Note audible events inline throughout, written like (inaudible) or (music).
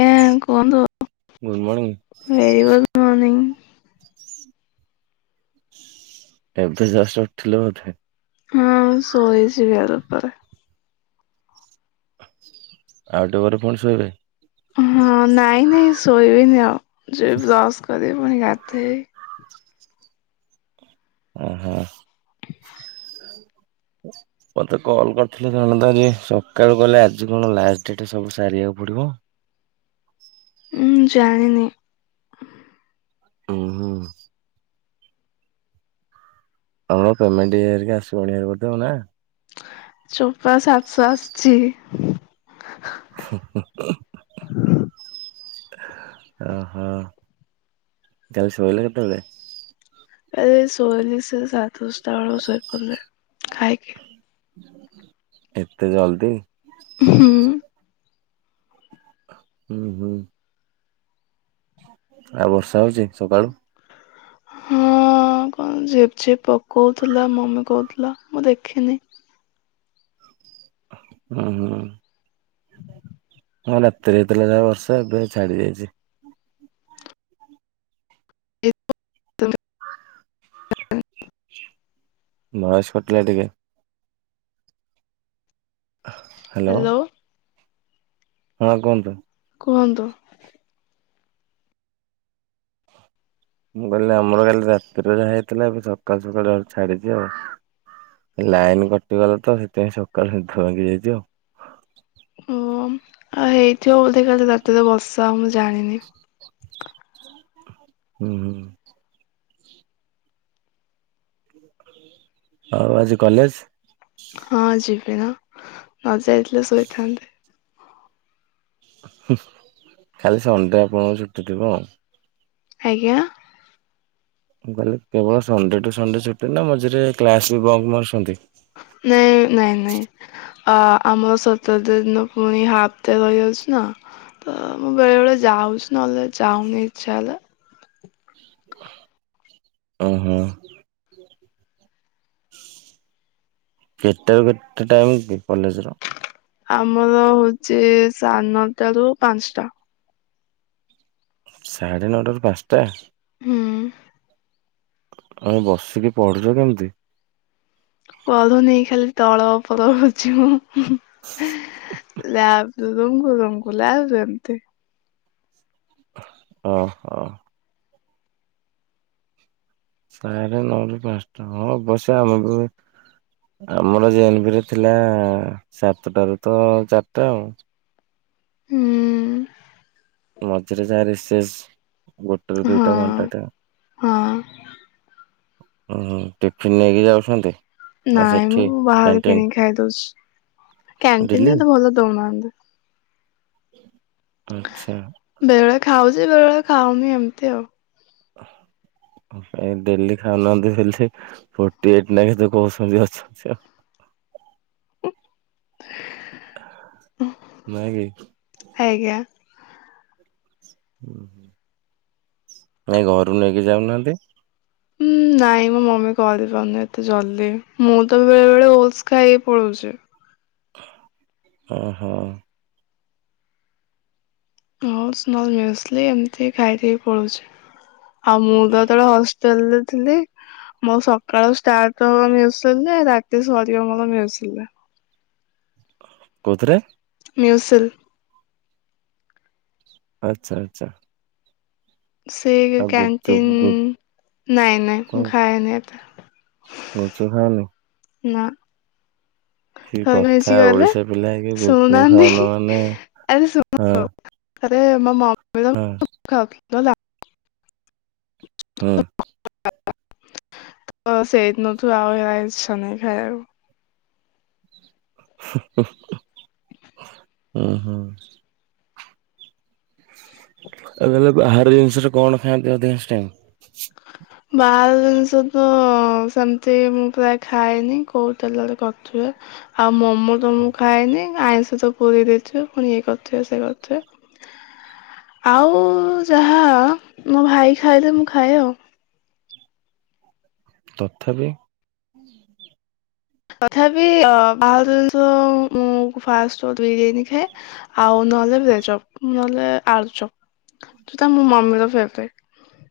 ଜ୍ଞା କୁହନ୍ତୁ? Good morning. Very good morning. ଏମିତି ଯଷ୍ଟ ଉଠଲେ ବୋଧେ। ହଁ ସୋଇଛିି ଗାରା ପରେ ଆଉଟ ଟିକେ ପୁଣି ଶୋଇବେ। ହଁ ନାଇଁ ନାଇଁ ଶୋଇବନି ଆଉ ଯ ବ୍ରସ୍ କରିବି ପୁଣି ଗାଥେଇ ଓ ହୋ। ମତେ କଲ କରିଥିଲେ ଜଣତା ଯେ ସକାଳୁ ଗଲେ ଆଜି କଣ ଲାଷ୍ଟ ଡେଟ ସବୁ ସାରିବାକୁ ପଡ଼ିବ ହଁ ଜାଣିନି। ହୁଁ ହୁଁ। ଆମର ପେମେଣ୍ଟ ଇଏ ହେରିକା ଆସିବଣି ଆକ ନା ଚୋପା ସାତସ ଆସଛି ଓ ହୋ କାଲି ଶୋଇଲ କେତେବେଳେ? ଏ ଶୋଇଲି ସେ ସାଢ଼େ ଦଶଟା ବେଳକୁ ଶୋଇପଡ଼ିଲି ଖାଇକି। ଏତେ ଜଲଦି! ହୁଁ। ହୁଁ ହୁଁ। ଆଉ ବର୍ଷା ହଉଚି ସକାଳୁ ହଁ କଣ ଝିପଝିପ୍ ପକଉଥିଲା ମମି କହୁଥିଲା ମୁଁ ଦେଖିନି ହୁଁ ହୁଁ। ହଁ ରାତିରେ ହେଇଥିଲା ଯାହା ବର୍ଷ, ଏବେ ଛାଡି ଯାଇଛି। (inaudible) ଭଏସ୍ କାଟିଲା ଟିକେ। ହ୍ୟାଲୋ। ହଁ କୁହନ୍ତୁ। କୁହନ୍ତୁ? ମୁଁ କହିଲି, ଆମର କାଲି ରାତିରେ ଯାହା ହେଇଥିଲା, ଏବେ ସକାଳୁ ସକାଳୁ ଛାଡିଛି ଆଉ। ଲାଇନ କଟିଗଲା ତ, ସେଥିପାଇଁ ସକାଳୁ ନିଦ ଭାଙ୍ଗି ଯାଇ ଥିବ । ଓ, ଆଉ ହେଇଥିବ ବୋଧେ କାଲି ରାତିରେ ବର୍ସା। ଆ ମୁଁ ଜାଣିନି। ହ ହୁଁ, ହୁଁ। ଆଉ ଆଜି କଲେଜ? ହଁ ଯିବିନା, ନ ଯାଇଥିଲେ ଶୋଇଥାନ୍ତି । ଖାଲି ସଣ୍ଡେ ଆପଣଙ୍କର ଛୁଟି ଥିବ ଆଉ? ଆଜ୍ଞା। ମୁଁ କହିଲି, କେବଳ ସଣ୍ଡେ ଟୁ ସଣ୍ଡେ ଛୁଟି ନା, ମଝିରେ କ୍ଲାସ ବି ବନ୍ଦ ମାରୁଛନ୍ତି? ନାଇଁ, ନାଇଁ, ନାଇଁ ଆମର ସତର ଦିନ ପୁଣି ହାପ୍ ଡେ ରହିଯାଉଛି ନା ତ, ମୁଁ ବେଳେ, ବେଳେ ଯାଉଛି। ନହେଲେ ଯାଉନି ଇଛା ହେଲେ। ଓହୋ। କେତେ ରୁ କେତେ ଟାଇମ୍ କି କଲେଜ ର? ଆମର ହଉଛି, ସାଢେ ନଅ ଟାରୁ ପାଞ୍ଚଟା। ସାଢ଼େ ନଅଟାରୁ ପାଞ୍ଚଟା। ହୁଁ। ଆରେ ବସିକି ପଢୁଛ କେମିତି? ପଢୁନି ଖାଲି ତଳ ଉପର ହଉଛି ମୁଁ। ଲାବ କୁ ରୁମ୍ କୁ, ରୁମ୍ କୁ ଲାବ ଏମିତି। ଓ, ହ। ସାଢେ ନଅ ରୁ ପାଞ୍ଚଟା ।ହଁ ବର୍ଷା ହବ ବୋଧେ? ଆମର ଜେନ ବିି ରେ ଥିଲା, ସାତଟାରୁ ତ ଚାରିଟା ଆଉ। ହୁଁ। ମଝିରେ ଯା ରିସେସ୍, ଗୋଟେ ରୁ ହଁ ଦିଟା ଘଣ୍ଟା ଟେ। ହଁ ଟିଫିନ ନେଇକି ଯାଉଛନ୍ତି? ନା ନାଇଁ ସେଠି ମୁଁ ବାହାରେ କ୍ୟାଣ୍ଟିନ୍ କିଣିକି ଖାଇଦୋଉଛି। କ୍ୟାଣ୍ଟିନରେ ତ ଭଲ ଦଉନାହାନ୍ତି। ଆଛା। ଦି, ବେବେଳେ ଖାଉନି ଏମିତି ଆଉ। ଓ ଡେଲି ଖାଉନାହାନ୍ତି ଭଲସେ, ଫୋରଟି ଏଇଟ୍ ନା କେତେ କହୁଛନ୍ତି ଅଛନ୍ତି ଆଉ। (inaudible) ନାଇଁ କି? ଆଜ୍ଞା। ଏାଇ ଘରୁ ନେଇକି ଯାଉନାହାନ୍ତି। ହୁଁ ନାଇଁ ମୋ, ମମି କରି ପାରୁନି ଏତେ ଜଲ୍ଦି। ମୁଁ ତ ବେଳେ, ବେଳେ ଓଲସ ଖାଇକି ପଳଉଛି । ଓ ହୋ। ଓସ୍ ନହେଲେ ମ୍ୟୁସିିଲ୍ ଏମିତି ଖାଇ ଦେଇ ପଳଉଛି ।ଆଉ ମୁଁ ତ ଯେତେବେଳେ ହସ ଷ୍ଟେଲ୍ ରେ ଥିଲି ମୋର ସକାଳ ଷ୍ଟାର୍ଟ ହବ ମ୍ୟୁସିିଲ୍ ରେ, ରାତି ସରିବ ମର ମ୍ୟୁସିିଲ୍ ରେ। କଉଥିରେ? ମ୍ୟୁସିିଲ୍। ଆଚ୍ଛା, ଆଚ୍ଛା। ସେଇ ଆଉ ଗୁପଚୁପ୍ କ୍ୟାଣ୍ଟିନ୍ ଗୁପ୍ ନାଇଁ ନାଇଁ ଖାଏନି ଏତେ। ଗୁପୁଚୁପୁ ଖାଅନି? ନା । କି କଥା ଓଡିଶା ପିଲା ହେଇକି ଗୁପୁଚୁପୁ ଶୁଣୁନାହାନ୍ତି ଖାଉନ ମାନେ ଶୁଣ ହଁ। ଆରେ ମୋ ମମି ହଁ ର। (unintelligible) ହୁଁ। ତ ସେଇ ଦିନଠୁ ଆଉ ହେରା ଇଚ୍ଛା ନାହିଁ ଖାଇବାକୁ । (inaudible) (inaudible) ହୁଁ ହୁଁ । ଆଉ ତାହେଲେ ବାହାର ଜିନିଷରେ କଣ ଖାଆନ୍ତି ଅଧିକାଂଶ ଟାଇମି? ବାହାର ଜିନିଷ ତ ସେମିତି ମୁଁ ପ୍ରାୟ ଖାଏନି କୋଉ ତେଲରେ କରୁଥିବେ। ଆଉ ମୋମୋ ତ ମୁଁ ଖାଏନି। ଆଇଁଷ ତ ପୁରେଇ ଦେଇଥିବେ ପୁଣି ଇଏ କରୁଥିବେ ସେ କରୁଥିବେ। ଆଉ ଯାହା ମୋ ଭାଇ ଖାଇଲେ ମୁଁ ଖାଏ ଆଉ । ତଥାପି ତଥାପି ବାହାର ଜିନିଷ ମୁଁ ଫାଷ୍ଟ ଫୁଡ୍ ବିରିୟାନୀ ଖାଏ। ଆଉ ନହେଲେ ଭେଜ୍ ଚପ ନହେଲେ ଆଳୁଚପ ଯୋଉଟା ମୋ ମମିର ଫେବରାଇଟ୍ ।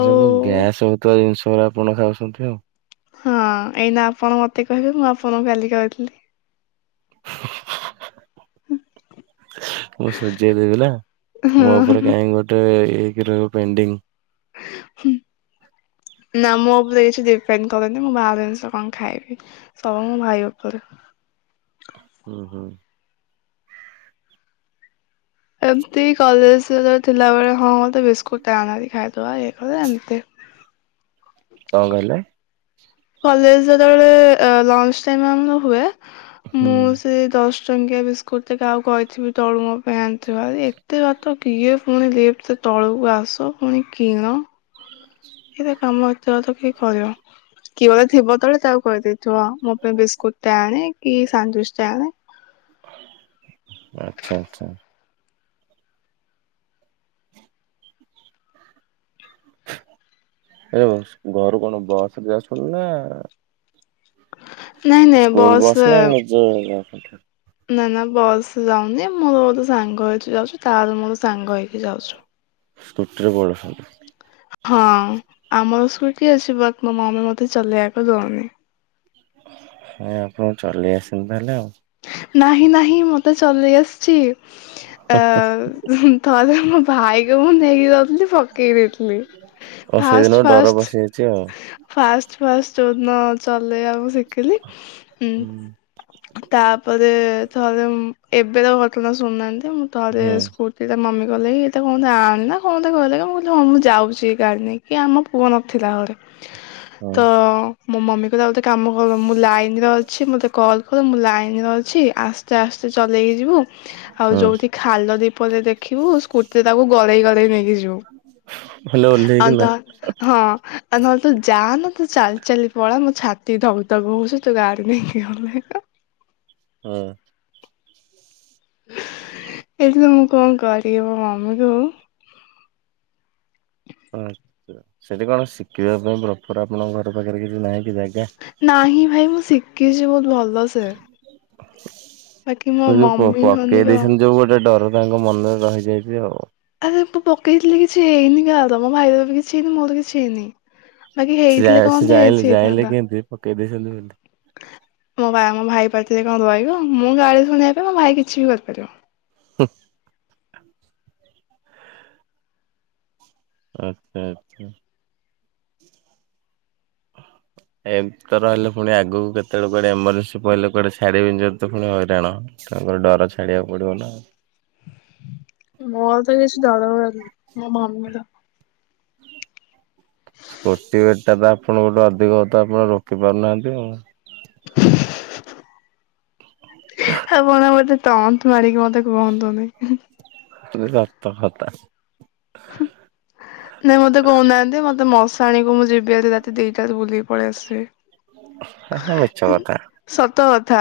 ଏସବୁ ଗ୍ୟାସ ହଉଥିବା ଜିନିଷ ଗୁରା ଆପଣ ଖାଉଛନ୍ତି ଆଉ। ହଁ ଏଇନା ଆପଣ ମତେ କହିବେ ମୁଁ ଆପଣଙ୍କୁ କାଲି କହିଥିଲି। (inaudible) ମୁଁ ସୁଜେଇ ଦେବି ନା ମୋ ହଁ। ଉପରେ କାହିଁକି ଗୋଟେ ହେଇକି ରହିବ ପେଣ୍ଡିଙ୍ଗି। ନା ମୋ ଉପରେ କିଛି ଡିପେଣ୍ଡ କରେନି ମୁଁ ବାହାର ଜିନିଷ କଣ ଖାଇବି। ସବୁ ମୋ ଭାଇ ଉପରେ । (inaudible) ହୁଁ ହୁଁ । ଏମତି କଲେଜରେ ଥିଲାବେଳେ ହଁ ମତେ ବିସ୍କୁଟ ଟେ ଆଣେଭାରି ଖାଇଦବା ଇଏ କରିଦବା ଏମିତି। କଣ କହିଲେ? କଲେଜ ଯେତେବେଳେ ଲଞ୍ଜ୍ ଟାଇମ୍ ଆମର ହୁଏ, ମୁଁ ସେଇ ଦଶ ଟଙ୍କିଆ ବିସ୍କୁଟୁ ଟେ କହାକୁ କହିଥିବି ତଳୁ ମୋ ପାଇଁ ଆଣିଥିବଭାରି। ଏତେ ବାଟ କିଏ ପୁଣି ଲିଫ୍ଟି ରେ ତଳକୁ ଆସ ପୁଣି କିଣ। ଏତେ (unintelligible) କିଏ କହିବ କିଏ ଗୋଟେ ଥିବ ତଳେ ତାକୁ କହିଦେବି। ସୁଣ ମୋ ପାଇଁ ବିସ୍କୁଟୁ ଟେ ଆଣେ କି ସାଣ୍ଡୁଚି ଟେ ଆଣେ। ଆଚ୍ଛା ଆଚ୍ଛା। ଏ ଘରୁ କଣ ବସରେ ଯାଉଛନ୍ତି ନା ନାଇଁ ନାଇଁ ସ୍କୁଲ ବସ୍ ବସ ରେ ନା ନିଜେ ଯାଉଛନ୍ତି? ନା ନା ବସ୍ ଯାଉନି ମୋର ଗୋଟେ ସାଙ୍ଗ ଏଇଠି ରହୁଚି ତା ମୋର ସାଙ୍ଗ ହେଇକି ଯାଉଚୁ। ସ୍କୁଟି ରେ ପଳଉଛନ୍ତି । ହଁ ଆମର ସ୍କୁଟି ଅଛି ।ବଟ୍ ମୋ ମାମି ମତେ ଚଲେଇବାକୁ ଦଉନି । ନାଇଁ ଆପଣ ଚଲେଇ ଆସିନି ତାହେଲେ ଆଉ । ନାହିଁ ନାହିଁ ମତେ ଚଲେଇ ଆସିଛି। ଆ ଥରେ ମୋ ଭାଇକୁ ମୁଁ ନେଇିକି ଯାଉଥିଲି ପକେଇ ଦେଇଥିଲି। ଓ ସେଇଦିନ ଫାଷ୍ଟେ ଡର ପଶିଯାଇଛି ଆଉ। ଫାଷ୍ଟେ ଫାଷ୍ଟେ ଫା ଯଉଦିନ ଚଲେଇବା ମୁଁ ଶିଖିଲି ହୁଁ ତାପରେ ଥରେ ଏବେ ର ଘଟଣା ଶୁଣୁନାହାନ୍ତି। ମୁଁ ଥରେ ହୁଁ ସ୍କୁଟିରେ ମମି ଗଲେକି ମତେ କହନ୍ତି ଆଣେନା ହଁ କହିଲେ କି ମୁଁ କହିଲି ମୁଁ ଯାଉଛି ଗାଡ଼ି ନେଇକି ଆମ ପୁଅ ନଥିଲା ଘରେ। ତ ହୁଁ ମୋ ମମି କହିଲା ଗୋଟେ କାମ କର ମୁଁ ଲାଇନରେ ଅଛି ମତେ କଲ୍ ମୁଁ ଲାଇନ ରେ ଅଛି ଆସ୍ତେ ଆସ୍ତେ ଚଲେଇକି ଯିବୁ ଆଉ ଯୋଉଠି ଖାଲ ଢିପ ଟେ ଦେଖିବୁ ସ୍କୁ ସେ ତାକୁ ଗଡେଇ ଗଡେଇ ନେଇକି ଯିବୁ। ହେଲେ ଆଉ ଓହ୍ଲେଇକିନା ତ ହଁ ଆ ନହେଲେ ତୁ ଯାଆନା ତୁ ଚାଲି ଚାଲି ପଳା। ମୋ ଛାତି ଧକଧକ ହଉଛି। ତୁ ଗାଡି ନେଇକି ହଁ ନାହିଁ ତ ହଁ। ଏଇଠି ତ ମୁଁ କଣ କରି ମୋ ମମି ଯୋଉ ଆଚ୍ଛା ସେଠି କଣ ଶିଖିବା ପାଇଁ ପ୍ରପର୍ ଆପଣଙ୍କ ଘର ପାଖରେ କିଛି ନାହିଁ? କି ଜାଗା? ନାହିଁ ଭାଇ ମୁଁ ଶିଖିଚି ବହୁତ ଭଲ ସେ। ତ ଯୋଉ ପ-ପକେଇ ହନିକ ଦେଇଛନ୍ତି ଯୋଉ ଗୋଟେ ଡର ତାଙ୍କ ମନରେ ରହିଯାଇଚି ଆଉ। ଆରେ ମୁୁଁ ପକେଇଥିଲି କିଛି ହେଇନି କାହାର। ମୋ ଭାଇର ବି କିଛି ହେଇନି ମୋର କିଛି ହେଇନି। ବାକି ସେ ଜା ହେଇଥିଲେ ସେ କହନ୍ତି ଜାଣିଲେ ବେଶି ଜାଣିଲେ ହେଇଥାନ୍ତା। କେମିତି ପକେଇ ଦେଇଛନ୍ତି ବୋଲି ମୋ ବା- ମୋ ଭାଇ ପାଖରେ କଣ ରହିବ। ମୁଁ ଗାଳି ଶୁଣିବା ପାଇଁ ମୋ ଭାଇ କିଛି ବି କରିପାରିବ। ହୁଁ। ଆଚ୍ଛା, ଆଚ୍ଛା। ହୋ ଏମତି ରହିଲେ ପୁଣି ଆଗକୁ କେତେବେଳେ କୁଆଡେ ଏମର୍ଜେନ୍ସି ପଇଲେ କୁଆଡେ ଛାଡିବେନି ଯଦି ତ ପୁଣି ହଇରାଣ। ତାଙ୍କର ଡର ଛାଡିବାକୁ ପଡିବନା। ମୋର ତ କିଛି ଡର ଡୁରା କିଛି, ମୋ ମମିର ସ୍କୁଟି ବେଟ୍ ଟା ତ ଆପଣଙ୍କ ଠୁ ଅଧିକ ହ ତ ଆପଣ ରୋକି ପାରୁନାହାନ୍ତି ଆଉ। ଆଉ କଣ ମୋତେ ତଣ୍ଟ ମାରିକି ମୋତେ ସେ କୁହନ୍ତୁନି। ଖାଲି ଗାତ ଫାତ। ନାଇଁ ମୋତେ କହୁନାହାନ୍ତି ମୋତେ ମଶାଣିକୁ ମୁଁ ଯିବି ଭାରି ରାତି ଦିଟାରେ ବୁଲିବି। ପଳି ଆସେ। ହେ ମିଛ ଏନ୍ କଥା ସତ କଥା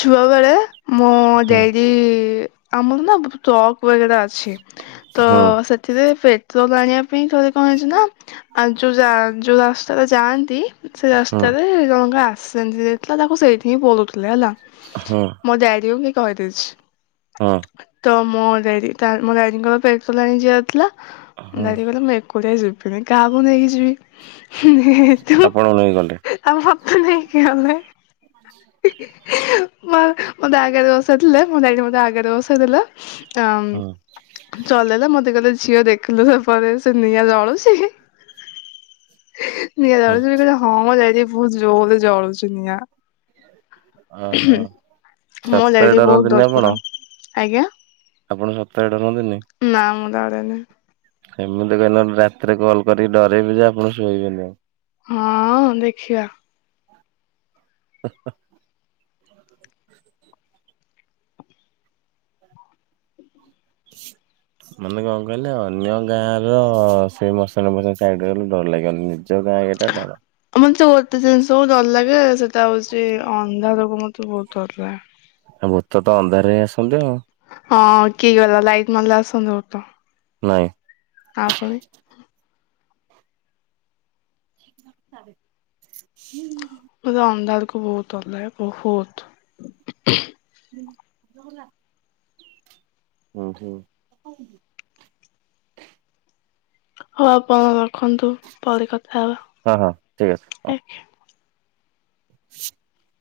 ଛୁଆ ବେଳେ ମୋ ହୁଁ ଦେଡି ଏ, ଆମର ନା ଭୋ-ଟକ୍ ବଗେରା ଅଛି। ତ ହୁଁ ସେଥିରେ ପେଟ୍ରୋଲ୍ ଆଣିବା ପାଇଁ ଥରେ କଣ ହେଇଚି ନା ଆଉ ଯୋଉ ଯା ଯୋଉ ରାସ୍ତାରେ ଯାଆନ୍ତି ସେ ହୁଁ ରାସ୍ତାରେ ଜଣଙ୍କା ଆସିଜେନ୍ ହେଇଯାଇଥିଲା। ତାକୁ ସେଇଠି ହିଁ ପୋଡୁ ଥି ଲେ, ହେଲା ହୁଁ। ମୋ ଡାଡି କୁ କହିଦେଇଛି। ହଁ। ତ ମୋ ଡାଡି ତା ମୋ ଡାଡିଙ୍କର ପେଟଲ ଆଣି ଯିବାର ଥିଲା ହଁ ।ଡାଡି କହିଲେ ମୁଁ ଏକୁ କୋଉଠାକେ ଯିବିନି। କାହାକୁୁ ନେଇକି ଯିବି? ହୁଁ, ହେ, ହେ ତୁ ମ ଆପଣଙ୍କୁ ନେଇ ଗଲେ ଆମ (unintelligible) ତ ନେଇକି ଆମେ ମା ମୋତେ ଆଗରେ ବସେଇଥିଲେ। ମୋ ଡାଡି ମୋତେ ଆଗରେ ବସେଇଦେଲେ। ହଁ ଚାମ, ଚଲେଇଲା ମୋତେ କହିଲେ ଯା ଝିଅ ଦେଖିଲୁ ସେପଟେ ସେ ନିଆଁ ଜଳୁଛି। ନିଆଁ ହଁ ଜଳୁଚି ବି କହିଚ, ହଁ ମୋ ସେଇଠି ଭୁତ ଜୋରେ ଜଳୁଛି ନିଆଁ। ହୁଁ, ଓହୋ। ମୋ ସତରେ ଡାଡି ବହୁତ ଡରନ୍ତିନି ଆପଣ ଡରକୁରା। ଆଜ୍ଞା ଆପଣ ସତରେ ଡରନ୍ତିନି? ନା ମୁଁ ଡରେନି। ସେମିତି କହିଲ ରାତିରେ କଲ୍ କରିକି ଡରେଇବି ଯେ ଆପଣ ଶୋଇବେନି ଆଉ। ହଁ ଦେଖିବା। ହୋ, ହୋ। ହ (unintelligible) ମାନେ କଣ କହିଲେ ଅନ୍ୟ ଗାଁ ର ସେ ମଶାଣି ଫଶାଣି ସାଇଡ ଗଲେ ଡର ଲାଗିବନି। ନି ଜ ଗାଁ କେଟା ଡର। ତ ଜିନିଷ କୁ ଡର ଲାଗେ ସେଟା ହଉଚି ଅନ୍ଧାରକୁ ମୋତେ ବହୁତ ଡର ଲା ଆଉ ଭୂତ ତ ଅନ୍ଧାରରେ ହିଁ ଆସନ୍ତି ଆଉ। ହଁ କିଏ କହିଲା ଲାଇଟ ମାରିଲେ ଆସନ୍ତି ଭୁତ। ନାଇଁ। ଆ ପୁଣି ହୁଁ। ଖୁ-କହୁତ ଡର ଲାଗେ ବହୁତ। (inaudible) ହେଲା। ହୁଁ ହୁଁ । ହଁ ଅପା ରଖନ୍ତୁ, ପରେ କଥା ହଁ ହଁ ଠିକ୍ ଅଛି। ହେବା । (unintelligible)